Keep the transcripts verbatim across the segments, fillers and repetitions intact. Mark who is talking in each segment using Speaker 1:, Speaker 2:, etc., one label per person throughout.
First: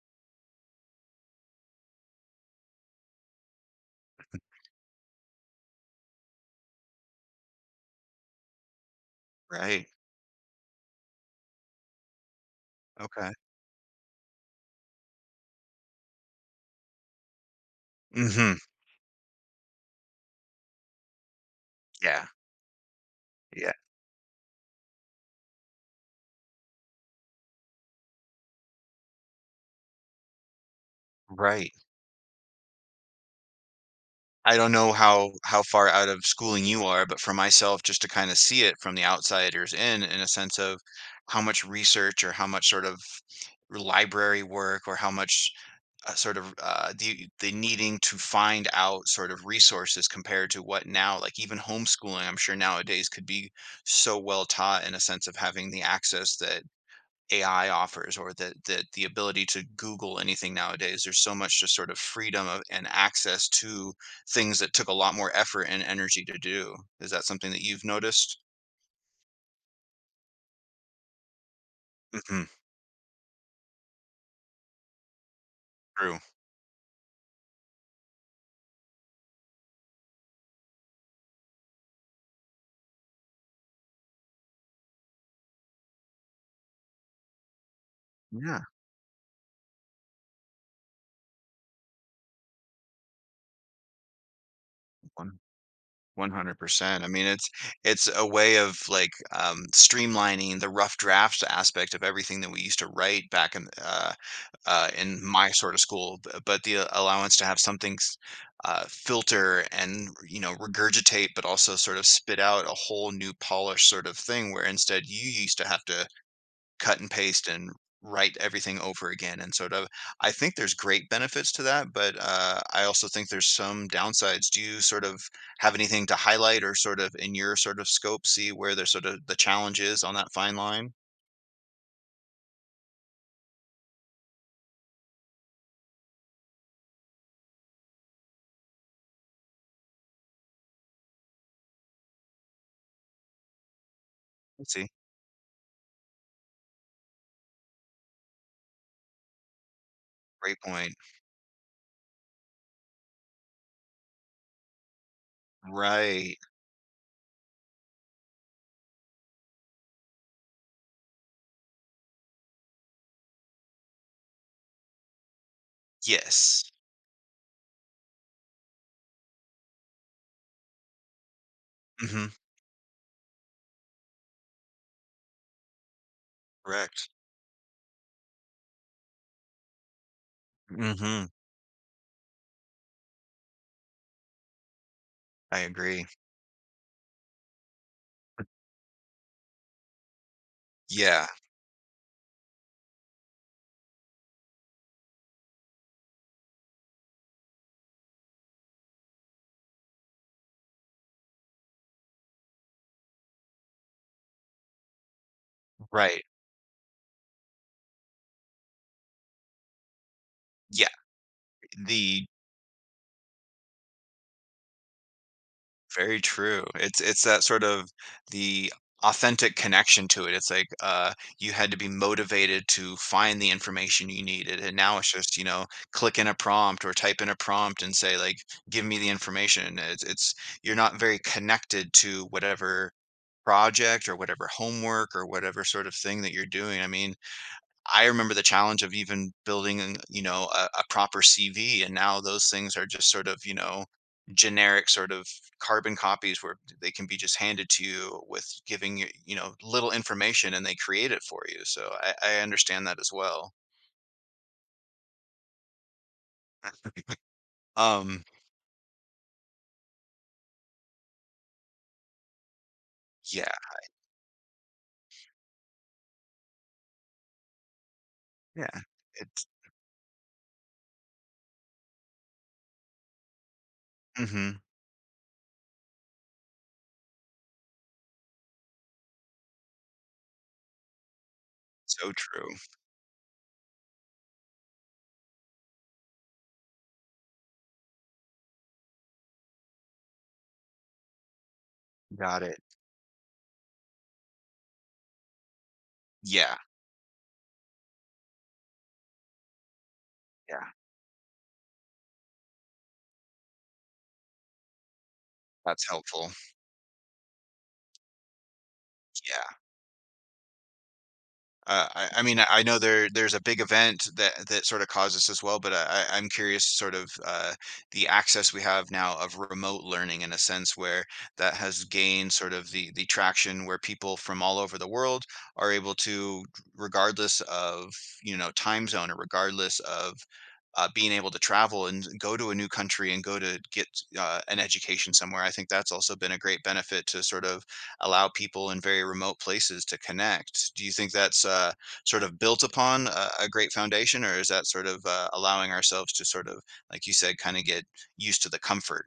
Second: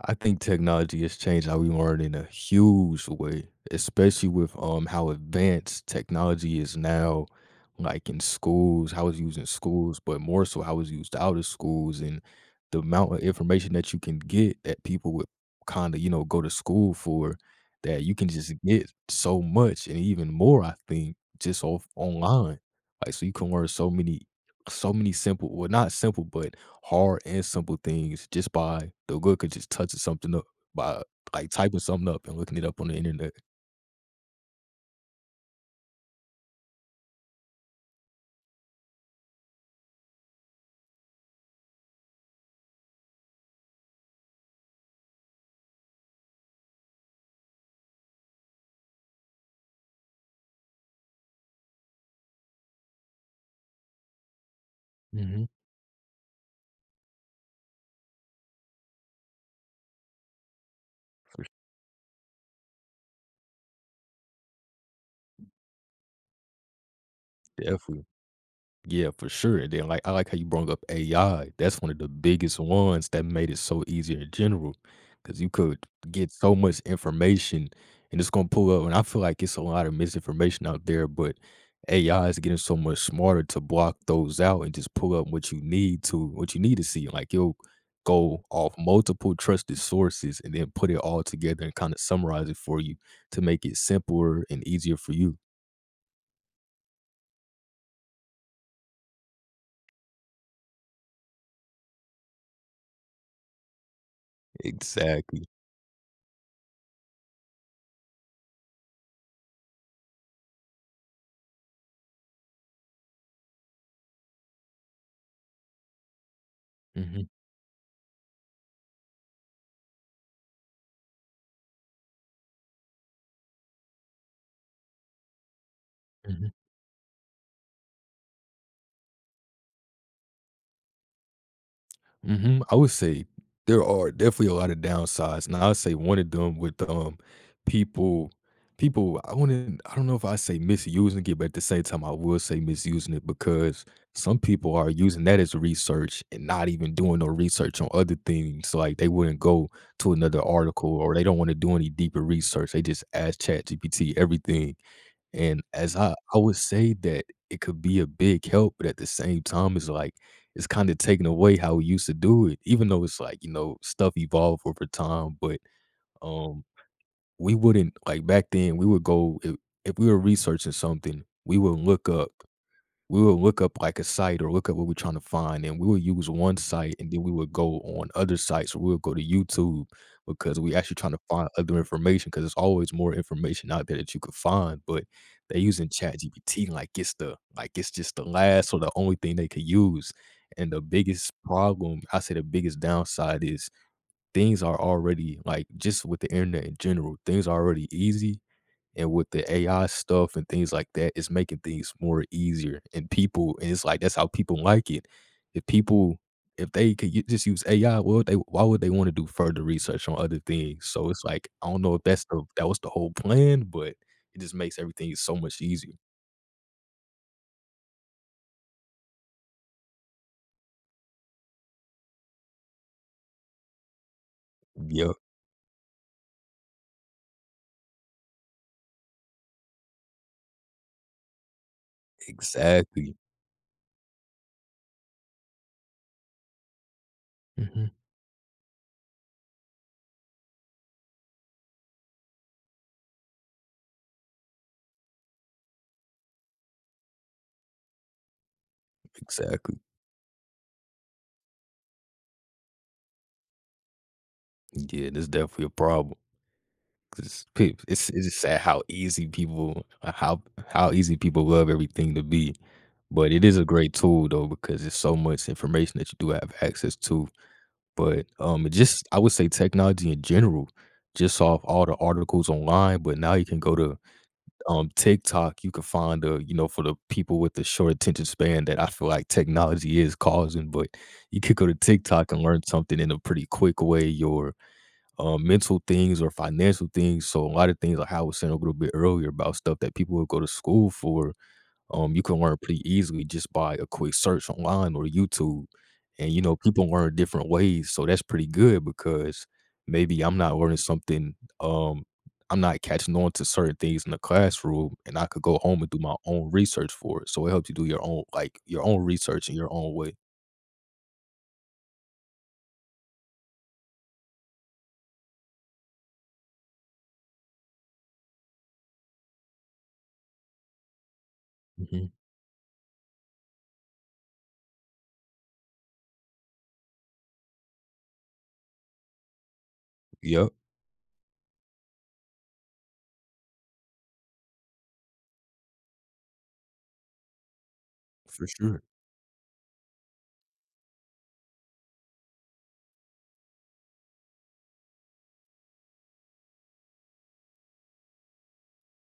Speaker 1: I think technology has changed how we learn in a huge way, especially with um how advanced technology is now, like in schools, how it's used in
Speaker 2: Right.
Speaker 1: schools, but more so how it's used out of schools and the amount of
Speaker 2: Okay.
Speaker 1: information that you can get that people would kind of, you know, go to school for that you can just
Speaker 2: Mhm.
Speaker 1: get so much and even more, I think, just off
Speaker 2: Yeah.
Speaker 1: online. Like so you can learn
Speaker 2: Yeah.
Speaker 1: so many so many simple well not simple, but hard and simple things just by the look of just touching something up by like
Speaker 2: Right.
Speaker 1: typing something up and looking it up on the internet.
Speaker 2: I don't know how how far out of schooling you are, but for myself, just to kind of see it from the outsiders in, in a sense of how much research or how much sort of library work or how much uh, sort of uh, the the needing to find out sort of resources compared to what now, like even homeschooling, I'm sure nowadays could be so well taught in a sense of
Speaker 1: Mhm.
Speaker 2: having the access that A I offers or the the the ability to Google anything nowadays. There's so much just sort of freedom of, and access to things that took a lot more effort and energy to do. Is that something that you've
Speaker 1: Definitely.
Speaker 2: noticed?
Speaker 1: Yeah, for sure. And then like I like how you brought up A I. That's one of the
Speaker 2: Mhm.
Speaker 1: biggest ones that made it so easy in general. Cause you could
Speaker 2: True.
Speaker 1: get so much information and it's gonna pull up. And I feel like it's a lot of misinformation out there, but A I is getting so much smarter to block those out and just pull up what you need to what you need to see. Like you'll go
Speaker 2: Yeah.
Speaker 1: off multiple trusted sources and then put it all together and kind of summarize it for you to make it simpler and easier for you.
Speaker 2: one hundred percent. I mean, it's it's a way of like um, streamlining the rough drafts aspect of everything that we used to write back in uh, uh, in
Speaker 1: Exactly.
Speaker 2: my sort of school, b- but the allowance to have something s- uh, filter and you know regurgitate, but also sort of spit out a whole new polished sort of thing, where instead you used to have to cut and
Speaker 1: Mhm,
Speaker 2: paste and write everything over again and sort of I think there's great benefits to that, but, uh, I also think there's some downsides. Do you sort of have anything to
Speaker 1: mhm.
Speaker 2: highlight or sort of in your sort of scope see where there's sort of the challenge is on that fine line?
Speaker 1: Mhm, I would say there are definitely a lot of downsides, and I would say one of them with, um, people people I wouldn't I don't know if I say misusing it, but at the same time, I will say misusing it because some
Speaker 2: Let's
Speaker 1: people
Speaker 2: see.
Speaker 1: are using that as research and not even doing no research on other things. So, like, they wouldn't go to another
Speaker 2: Great point.
Speaker 1: article or they don't wanna do any deeper research, they just ask ChatGPT everything. And as I
Speaker 2: Right.
Speaker 1: I would say that it could be a big help, but at the same time, it's like it's kinda taken away how we used to do it, even though it's like, you know, stuff evolved over time, but,
Speaker 2: Yes.
Speaker 1: um, we wouldn't like, back then, we would go if if we were researching something, we would look
Speaker 2: Mhm.
Speaker 1: up we will look up like a site or look up what we're trying to find, and we will use one site
Speaker 2: Correct.
Speaker 1: and then we would go on other sites. We'll go to YouTube because we actually trying to
Speaker 2: Mhm.
Speaker 1: find other information because there's always more information out there that you could find. But
Speaker 2: I
Speaker 1: they're using
Speaker 2: agree.
Speaker 1: ChatGPT like it's the like it's just the last or the only thing they could use. And the
Speaker 2: Yeah.
Speaker 1: biggest problem, I say the biggest downside is things are already like just with the internet in general, things are already easy, and with the A I stuff and things like that, it's making things more easier. And people, and it's like that's how people like it. If people,
Speaker 2: Right.
Speaker 1: if they could u- just use A I, well, they why would they want to do further research on other things?
Speaker 2: Yeah.
Speaker 1: So it's like I don't know if that's
Speaker 2: The
Speaker 1: the that was the whole plan, but it just makes everything so much easier.
Speaker 2: Very true. It's it's that sort of the authentic connection to it. It's like uh, you had to be motivated to find the information you needed, and now it's
Speaker 1: Yeah,
Speaker 2: just you know click in a prompt or type in a prompt and say like give me the information. It's, it's you're not very connected to whatever
Speaker 1: exactly,
Speaker 2: project or whatever homework or whatever sort of thing that you're doing. I mean,
Speaker 1: hmm
Speaker 2: I remember the challenge of even building, an- you know, a, a proper C V, and now those things are just sort of, you know, generic sort of carbon copies where they can be just handed to you with giving you, you know,
Speaker 1: exactly.
Speaker 2: little information, and they create it for you. So I, I understand that as well.
Speaker 1: Yeah, that's definitely a problem. 'Cause pe it's
Speaker 2: Um,
Speaker 1: it's just sad how easy people uh, how how easy people love everything to be. But it
Speaker 2: yeah,
Speaker 1: is a great tool though because it's so much information that you do have access to. But, um, it
Speaker 2: yeah,
Speaker 1: just I would
Speaker 2: it's
Speaker 1: say technology in general, just off all the articles online, but now you can go to,
Speaker 2: mhm,
Speaker 1: um, TikTok, you can find, a you know, for the people with the short attention span that I feel like technology is causing, but you could go to
Speaker 2: so
Speaker 1: TikTok and
Speaker 2: true.
Speaker 1: learn something in a pretty quick way or um, mental things or financial things. So a lot of things like how I was saying a little bit earlier about stuff that people would go to school for, um, you can
Speaker 2: Got
Speaker 1: learn
Speaker 2: it.
Speaker 1: pretty easily just by a quick search online or YouTube. And you
Speaker 2: Yeah,
Speaker 1: know, people learn different ways, so that's pretty good because maybe I'm not
Speaker 2: yeah,
Speaker 1: learning something, um, I'm not catching on to certain things in the classroom, and I could go home
Speaker 2: that's
Speaker 1: and do my
Speaker 2: helpful.
Speaker 1: own research for it. So it helps you do your own like your own research
Speaker 2: Yeah.
Speaker 1: in your own way.
Speaker 2: Uh, I I mean, I I know there there's a big event that that sort of caused this as well, but I I- I'm curious sort of uh, the access we have now of remote learning in a sense where that has
Speaker 1: hmm
Speaker 2: gained sort of the the traction where people from all over the world are able to, regardless of, you know, time zone or regardless of
Speaker 1: Yep,
Speaker 2: uh, being able to travel and go to a new country and go to get uh, an education somewhere. I think that's also been a great benefit to sort of allow
Speaker 1: for
Speaker 2: people in
Speaker 1: sure.
Speaker 2: very remote places to connect. Do you think that's uh, sort of built upon a, a great foundation, or is that sort of uh, allowing ourselves to sort of, like you said, kind of get used to the comfort?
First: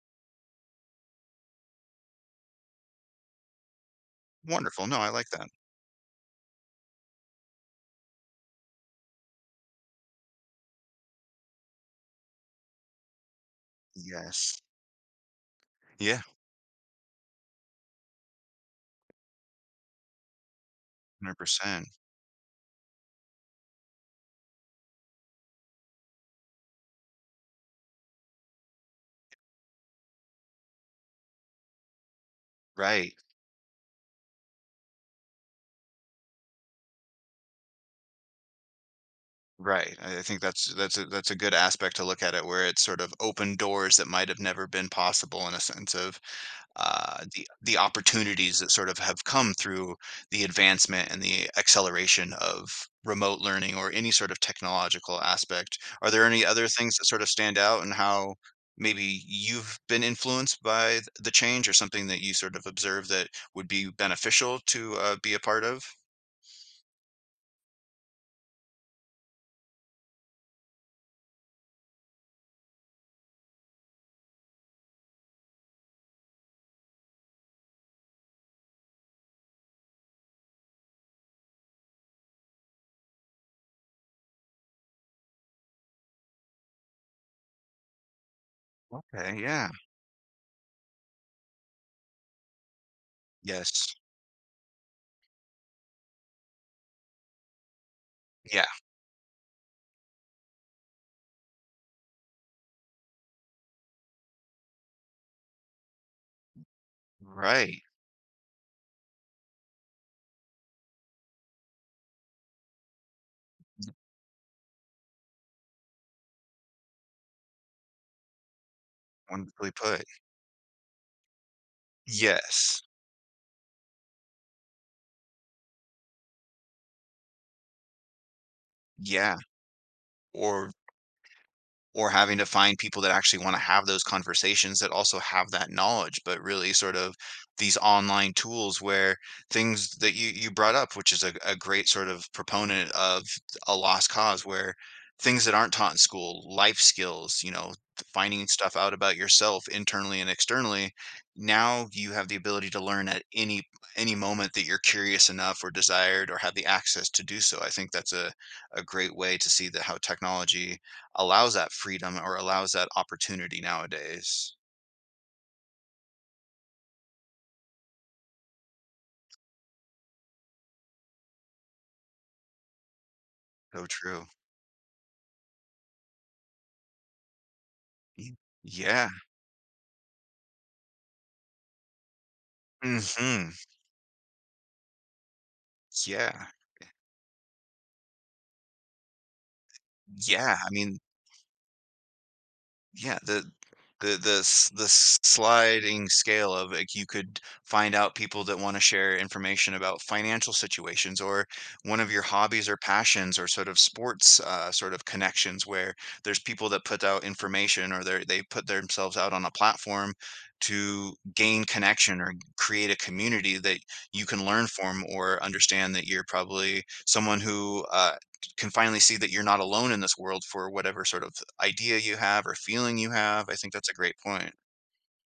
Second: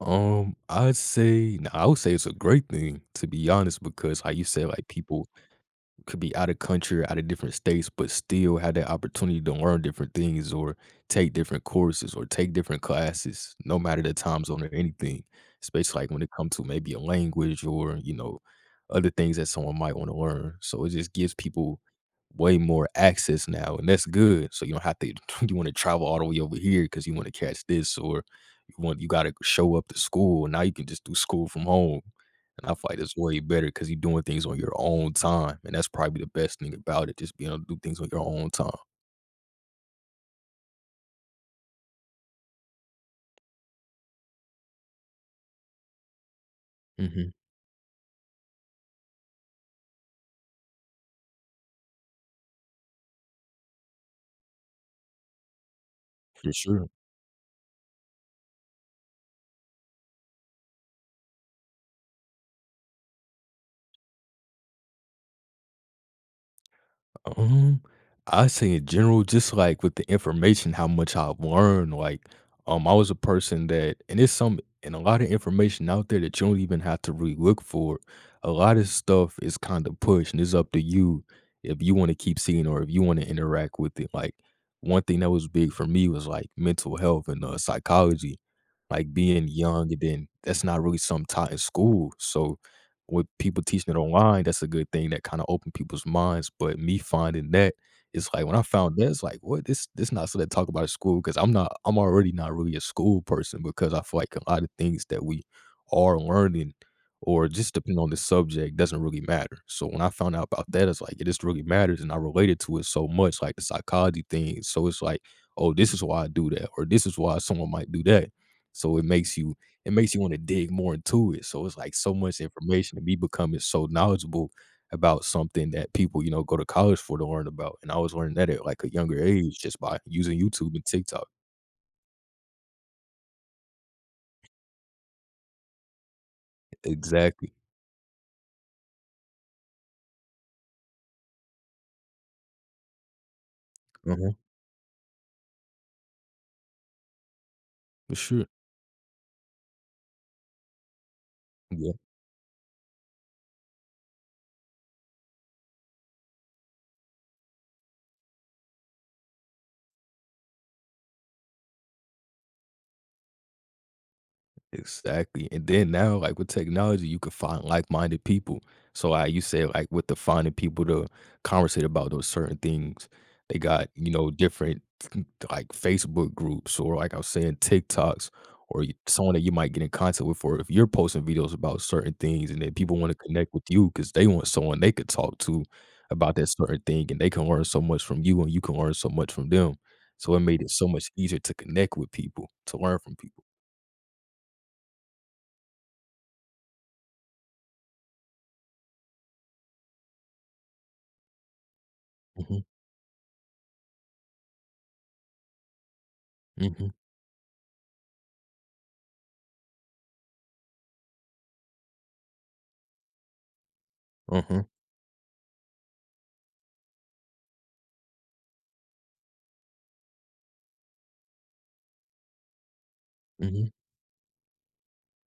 Speaker 1: Um, I'd say no, I would say it's a great thing, to be honest, because how you said,
Speaker 2: Wonderful.
Speaker 1: like,
Speaker 2: No, I
Speaker 1: people
Speaker 2: like that.
Speaker 1: could be out of country or out of different states, but still have that opportunity to learn different things or take different courses or take different classes, no matter the time
Speaker 2: Yes.
Speaker 1: zone or anything. Especially like
Speaker 2: Yeah.
Speaker 1: when it comes to maybe a language or, you know, other things that someone might want to learn. So it just gives
Speaker 2: Hundred
Speaker 1: people
Speaker 2: percent.
Speaker 1: way more access now. And that's good. So you don't have to you want to travel all the way over here because you want to catch this or you want you gotta show up to school. Now you can just do school from home. And I feel like
Speaker 2: Right.
Speaker 1: that's way better because 'cause you're doing things on your own time, and that's probably the best thing about it, just being able to do things on your own time.
Speaker 2: Right. I I think that's that's a, that's a good aspect to look at it, where it's sort of open doors that might have never been possible in a sense of uh,
Speaker 1: Mhm.
Speaker 2: the the opportunities that sort of have come through the advancement and the acceleration of remote learning or any sort of technological aspect. Are there any
Speaker 1: For
Speaker 2: other
Speaker 1: sure.
Speaker 2: things that sort of stand out and how maybe you've been influenced by th- the change or something that you sort of observe that would be beneficial to uh, be a part of?
Speaker 1: Um, I say in general, just like with the information, how much I've learned. Like, um, I was a person that, and it's some, and a lot of information out there that you don't even have to really look for. A lot of stuff is kind of pushed, and it's up to you if you want to keep seeing or if you want to interact with it. Like, one thing that was big for me was like mental health and uh, psychology, like
Speaker 2: Okay,
Speaker 1: being
Speaker 2: yeah.
Speaker 1: young, and then that's not really some taught in school. So with people
Speaker 2: Yes.
Speaker 1: teaching it online, that's a good thing that kinda opened people's minds, but me finding that, it's like when I
Speaker 2: Yeah.
Speaker 1: found that, it's like, "What? This this not something to talk about at school because 'cause I'm not I'm already not really a school person because I feel like a lot of things that we are learning or just
Speaker 2: Right.
Speaker 1: depending on the subject doesn't really matter. So when I found out about that, it's like, it just really matters and I related to it so much, like the psychology thing. So it's like, "Oh, this is why I do that," or "This is why someone might do that." So it makes you
Speaker 2: Wonderfully
Speaker 1: it
Speaker 2: put.
Speaker 1: makes you wanna dig more into it. So it's like so much
Speaker 2: Yes.
Speaker 1: information and me becoming so knowledgeable about something that people, you know, go to college for to learn about. And I was learning that at like a younger
Speaker 2: Yeah.
Speaker 1: age just by using
Speaker 2: Or
Speaker 1: YouTube and TikTok.
Speaker 2: or having to find people that actually want to have those conversations that also have that knowledge but really sort of
Speaker 1: Exactly.
Speaker 2: these online tools where things that you you brought up which is a, a great sort of proponent of a lost
Speaker 1: Uh-huh.
Speaker 2: cause where things that aren't taught in school life skills you know
Speaker 1: For
Speaker 2: finding
Speaker 1: sure.
Speaker 2: stuff out about yourself internally and externally now you have the ability to learn at any any moment that you're curious enough or desired or have the access to do so I think that's a a great way to see that how technology allows that freedom or allows that opportunity nowadays.
Speaker 1: Exactly, and then now, like, with technology, you could find like-minded people. So, I, you said, like, with the finding people to conversate about those certain things, they
Speaker 2: So
Speaker 1: got, you
Speaker 2: true.
Speaker 1: know, different, like, Facebook groups or, like I was saying, TikToks
Speaker 2: Y
Speaker 1: or you
Speaker 2: Yeah.
Speaker 1: someone that you might get in contact with or if you're posting videos about certain things and then people wanna
Speaker 2: Mhm.
Speaker 1: connect with you because they want someone they could talk to about
Speaker 2: Yeah.
Speaker 1: that certain thing, and they can learn so much from you, and you can learn so much from them. So, it
Speaker 2: Yeah.
Speaker 1: made
Speaker 2: I
Speaker 1: it so
Speaker 2: mean,
Speaker 1: much easier to connect with people, to learn from
Speaker 2: Yeah,
Speaker 1: people.
Speaker 2: the the the s the sliding scale of, like, you could find out people that wanna share information about financial situations or one of your
Speaker 1: Mhm,
Speaker 2: hobbies or passions or sort of sports, uh, sort of connections where there's people that
Speaker 1: mhm.
Speaker 2: put out information or they they put themselves out on a platform to gain connection or create a community that you
Speaker 1: Uh
Speaker 2: can learn
Speaker 1: Mhm,
Speaker 2: from or understand that you're probably someone who, uh can finally see that you're not alone in this world for whatever sort of idea you have or feeling you have. I
Speaker 1: mhm.
Speaker 2: think that's a great point.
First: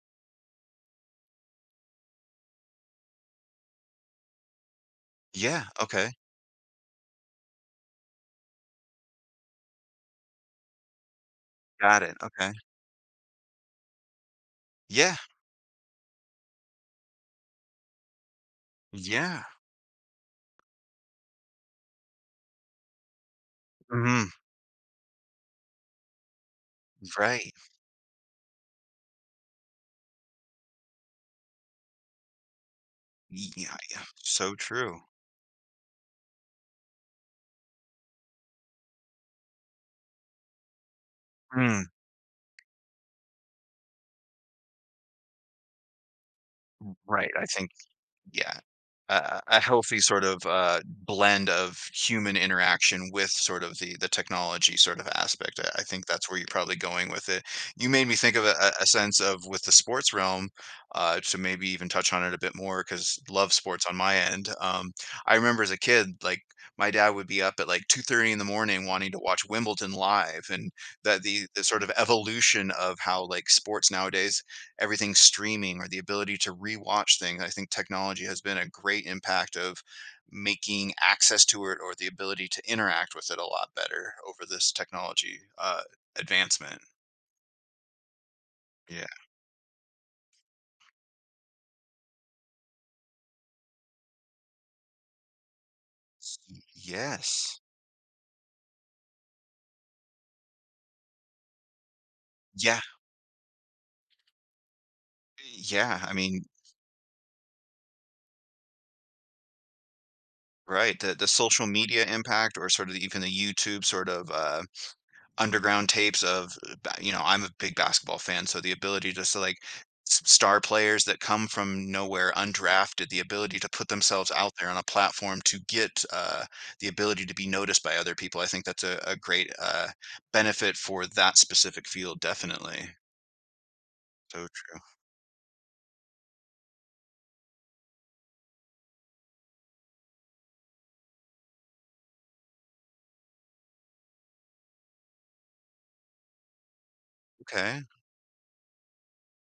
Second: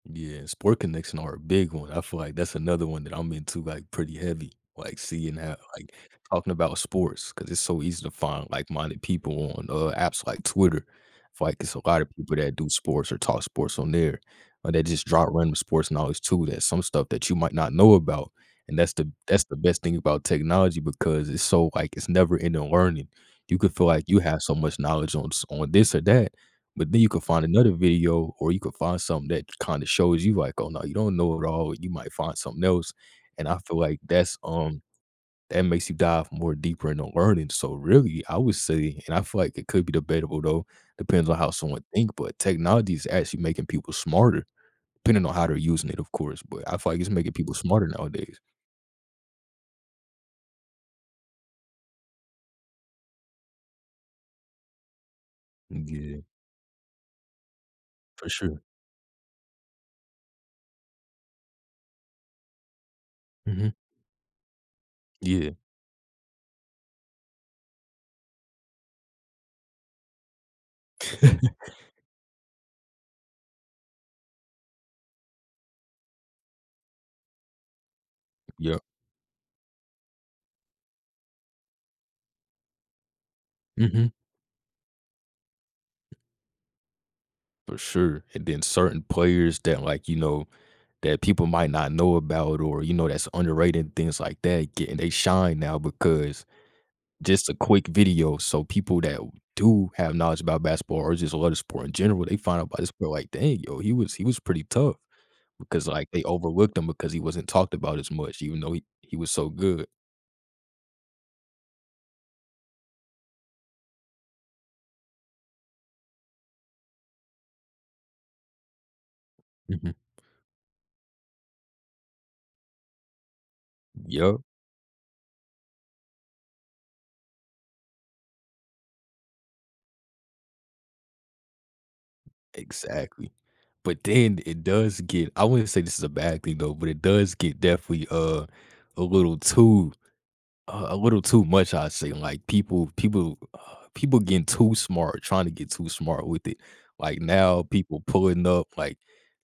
Speaker 1: Yeah, and sport connection are a big one. I feel like that's another one that I'm into, like, pretty heavy, like, seeing how
Speaker 2: Yeah.
Speaker 1: like,
Speaker 2: Okay.
Speaker 1: talking about sports because it's so easy to find like-minded people on, uh, apps like Twitter. I feel like it's a
Speaker 2: Got
Speaker 1: lot of
Speaker 2: it.
Speaker 1: people
Speaker 2: Okay.
Speaker 1: that do sports or talk sports on there, or that just
Speaker 2: Yeah.
Speaker 1: drop random sports knowledge too, that's some stuff that you might not know about, and that's the
Speaker 2: Yeah.
Speaker 1: that's the best thing about technology because it's so like, it's never ending learning. You could feel like you
Speaker 2: hmm
Speaker 1: have so much knowledge on s on this or that. But then you could find
Speaker 2: Right.
Speaker 1: another video or you could find something that kinda shows you like, "Oh, no, you don't know it all." You might find something else, and I
Speaker 2: Yeah.
Speaker 1: feel like
Speaker 2: yeah,
Speaker 1: that's,
Speaker 2: So
Speaker 1: um
Speaker 2: true.
Speaker 1: that makes you dive more deeper into learning, so really, I would say and I feel like it could be debatable though, depends on how someone
Speaker 2: Mm,
Speaker 1: think, but technology is actually making people smarter, depending on how they're using it, of course, but I feel like it's
Speaker 2: right.
Speaker 1: making
Speaker 2: I
Speaker 1: people
Speaker 2: think
Speaker 1: smarter nowadays.
Speaker 2: Yeah. A a a healthy sort of, uh, blend of human interaction with sort of the the technology sort of aspect. I I think
Speaker 1: Yeah,
Speaker 2: that's where you're probably going with it. You made me
Speaker 1: for
Speaker 2: think of a
Speaker 1: sure.
Speaker 2: a a sense of with the sports realm, uh, to maybe even touch on it a bit more because love
Speaker 1: Mhm.
Speaker 2: sports on my end. Um, I
Speaker 1: Yeah.
Speaker 2: remember as a kid, like, my dad would be up at, like, two thirty in the morning wanting to watch Wimbledon live and that the the sort of evolution of how, like, sports nowadays everything streaming or the ability to rewatch things. I think technology has been a
Speaker 1: Yeah.
Speaker 2: great impact of making access to it or the ability to interact with it a lot
Speaker 1: Mhm.
Speaker 2: better over this technology uh, advancement.
Speaker 1: For sure, and then certain
Speaker 2: Yeah.
Speaker 1: players that, like, you know that people might not know about or, you know, that's underrated and things like that getting they shine now because
Speaker 2: Y-
Speaker 1: just a
Speaker 2: Yes.
Speaker 1: quick video. So people that do have knowledge about basketball or just love the sport in general, they find out about
Speaker 2: Yeah.
Speaker 1: this sport like, dang, yo, he was he was pretty tough because
Speaker 2: Yeah.
Speaker 1: like
Speaker 2: I
Speaker 1: they
Speaker 2: mean,
Speaker 1: overlooked him because he wasn't talked about as much, even though he, he was so good.
Speaker 2: right. The the social media impact or sort of even the YouTube sort of uh, underground tapes of ba- you know I'm a big basketball fan so the ability just to so, like
Speaker 1: Mhm.
Speaker 2: s- star players that come from nowhere undrafted the ability to put themselves
Speaker 1: Yep,
Speaker 2: out there on a platform to get uh, the ability to be noticed by other people I think that's a, a great uh, benefit for that specific field definitely
Speaker 1: exactly. But then
Speaker 2: so
Speaker 1: it
Speaker 2: tr-
Speaker 1: does get I wouldn't say this is a bad thing though, but it does get definitely uh a little too Uh, a little too much, I'd say, like, people people, uh, people getting too smart, trying to get too smart with it. Like, now
Speaker 2: okay
Speaker 1: people pulling up, like,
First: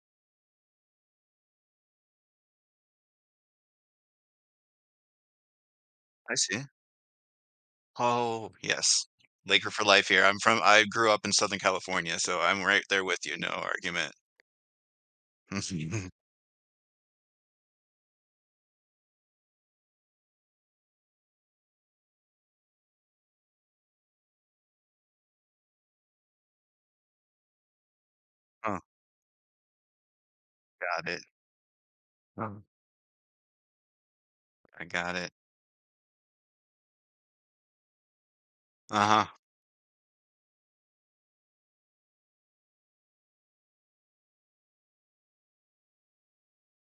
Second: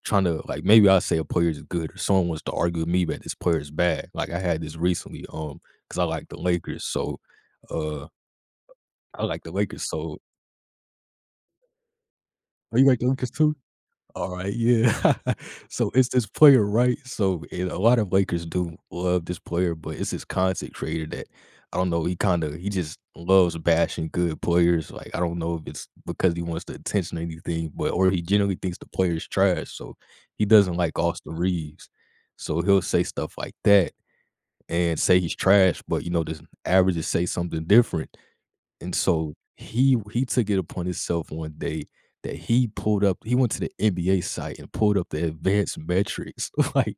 Speaker 1: trying to like, maybe I say a player is good or someone wants to argue with me that this player is bad. Like, I had this recently, um, because I like
Speaker 2: I
Speaker 1: the
Speaker 2: see
Speaker 1: Lakers, so, uh
Speaker 2: oh yes
Speaker 1: I like the
Speaker 2: laker for
Speaker 1: Lakers,
Speaker 2: life
Speaker 1: so
Speaker 2: here I'm from I grew up in southern california so I'm
Speaker 1: Oh,
Speaker 2: right
Speaker 1: you like
Speaker 2: there
Speaker 1: the
Speaker 2: with
Speaker 1: Lakers
Speaker 2: you no
Speaker 1: too?
Speaker 2: argument
Speaker 1: Alright, yeah. So, it's
Speaker 2: oh
Speaker 1: this player, right? So, and a lot of Lakers do love this player, but it's this content creator that I don't know, he kinda he just loves bashing good players, like, I don't know if it's because he wants the attention or anything, but or he generally thinks the player is trash, so he doesn't like
Speaker 2: got it
Speaker 1: Austin Reeves. So,
Speaker 2: oh,
Speaker 1: he'll say stuff like that
Speaker 2: I
Speaker 1: and
Speaker 2: got
Speaker 1: say
Speaker 2: it
Speaker 1: he's trash, but, you know, the averages say something different. And
Speaker 2: uh-huh
Speaker 1: so he he took it upon himself one day that he pulled up he went to the N B A site and pulled up the advanced metrics, like,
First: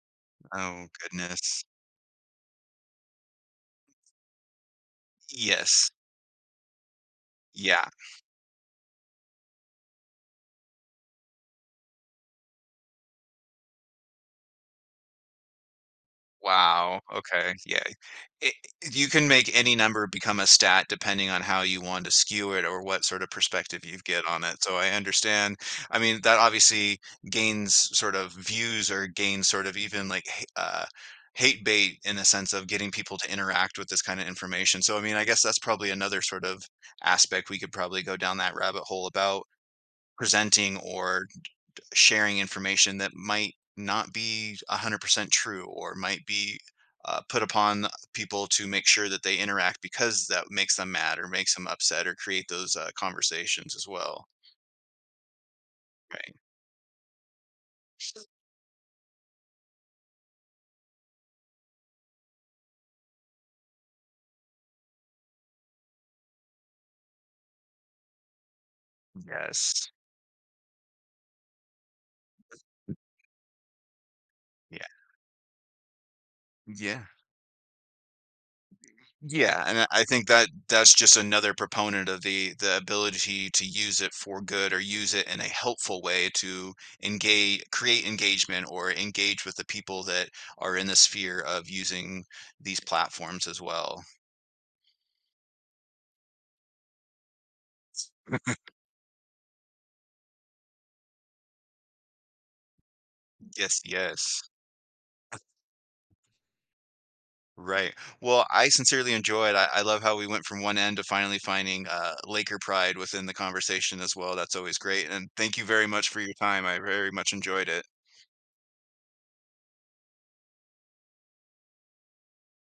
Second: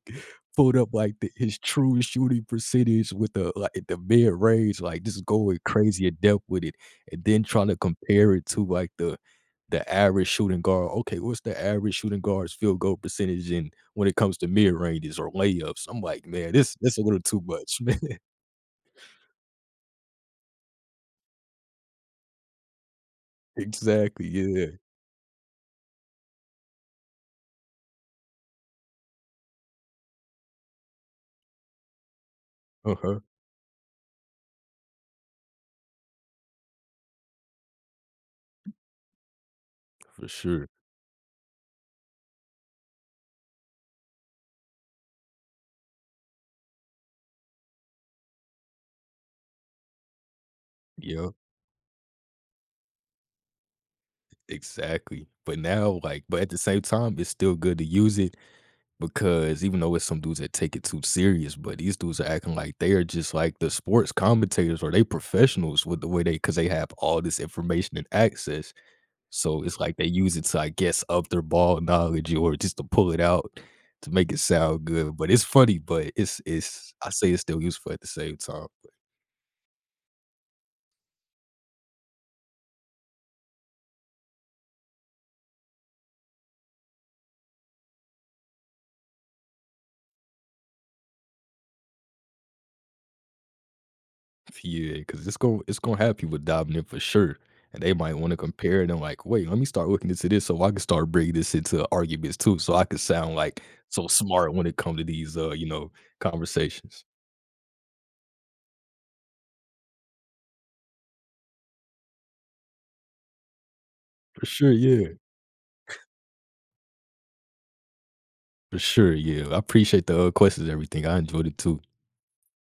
Speaker 1: pulled
Speaker 2: Oh,
Speaker 1: up, like, the his
Speaker 2: goodness.
Speaker 1: true shooting percentage with the, like, the mid-range, like, just going
Speaker 2: Yes.
Speaker 1: crazy in depth with it, and then trying to
Speaker 2: Yeah.
Speaker 1: compare it to, like, the the average shooting guard. Okay, what's the average shooting guard's field goal percentage in when it comes to mid-ranges or layups? I'm like, "Man, this this
Speaker 2: Wow.
Speaker 1: a little too
Speaker 2: Okay.
Speaker 1: much,
Speaker 2: Yeah.
Speaker 1: man."
Speaker 2: It, you can make any number become a stat depending on how you want to skew it or what sort of perspective you get
Speaker 1: Exactly,
Speaker 2: on it.
Speaker 1: yeah.
Speaker 2: So I understand. I mean, that obviously gains sort of views or gains sort of even like h- uh, hate bait in the sense of getting people
Speaker 1: Uh-huh.
Speaker 2: to interact with this kind of information. So, I mean, I guess that's probably another sort of aspect we could probably go down that rabbit hole about
Speaker 1: For sure.
Speaker 2: presenting or sharing information that might not be one hundred percent true or might be uh, put upon people to make sure that they interact because that makes them mad or
Speaker 1: Yeah.
Speaker 2: makes them upset or create those uh, conversations as well.
Speaker 1: Exactly. But now, like,
Speaker 2: Right.
Speaker 1: but at the same time, it's still good to use it because even though it's some dudes that take it too serious, but these dudes are acting like they are just like the sports commentators or they professionals with the way they because they have all this information and access. So it's
Speaker 2: Yes.
Speaker 1: like they use it to, I guess, up their ball knowledge or just to pull it out to make it sound
Speaker 2: Yeah.
Speaker 1: good. But it's funny, but it's it's
Speaker 2: Yeah.
Speaker 1: I say it's still useful at the same time.
Speaker 2: Yeah, and I I think that that's just another proponent of the the ability to use it for good or use it in a helpful way to engage, create engagement or engage with the people that are in the sphere of using these platforms as well.
Speaker 1: Yeah, because it's gonna it's gonna have people diving in for sure, and they might want to compare it. And like, wait, let me start looking into this, so I can start bringing this into arguments too, so I can sound like
Speaker 2: Yes,
Speaker 1: so
Speaker 2: yes.
Speaker 1: smart when it comes to these, uh, you know, conversations.
Speaker 2: Right. Well, I sincerely enjoyed. I, I love how we went from one end to finally finding uh, Laker pride within the conversation as well.
Speaker 1: For
Speaker 2: That's
Speaker 1: sure,
Speaker 2: always great.
Speaker 1: yeah,
Speaker 2: And thank you very much for your time. I very much enjoyed it.
Speaker 1: for sure, yeah. I appreciate the uh, questions, and everything. I enjoyed it too.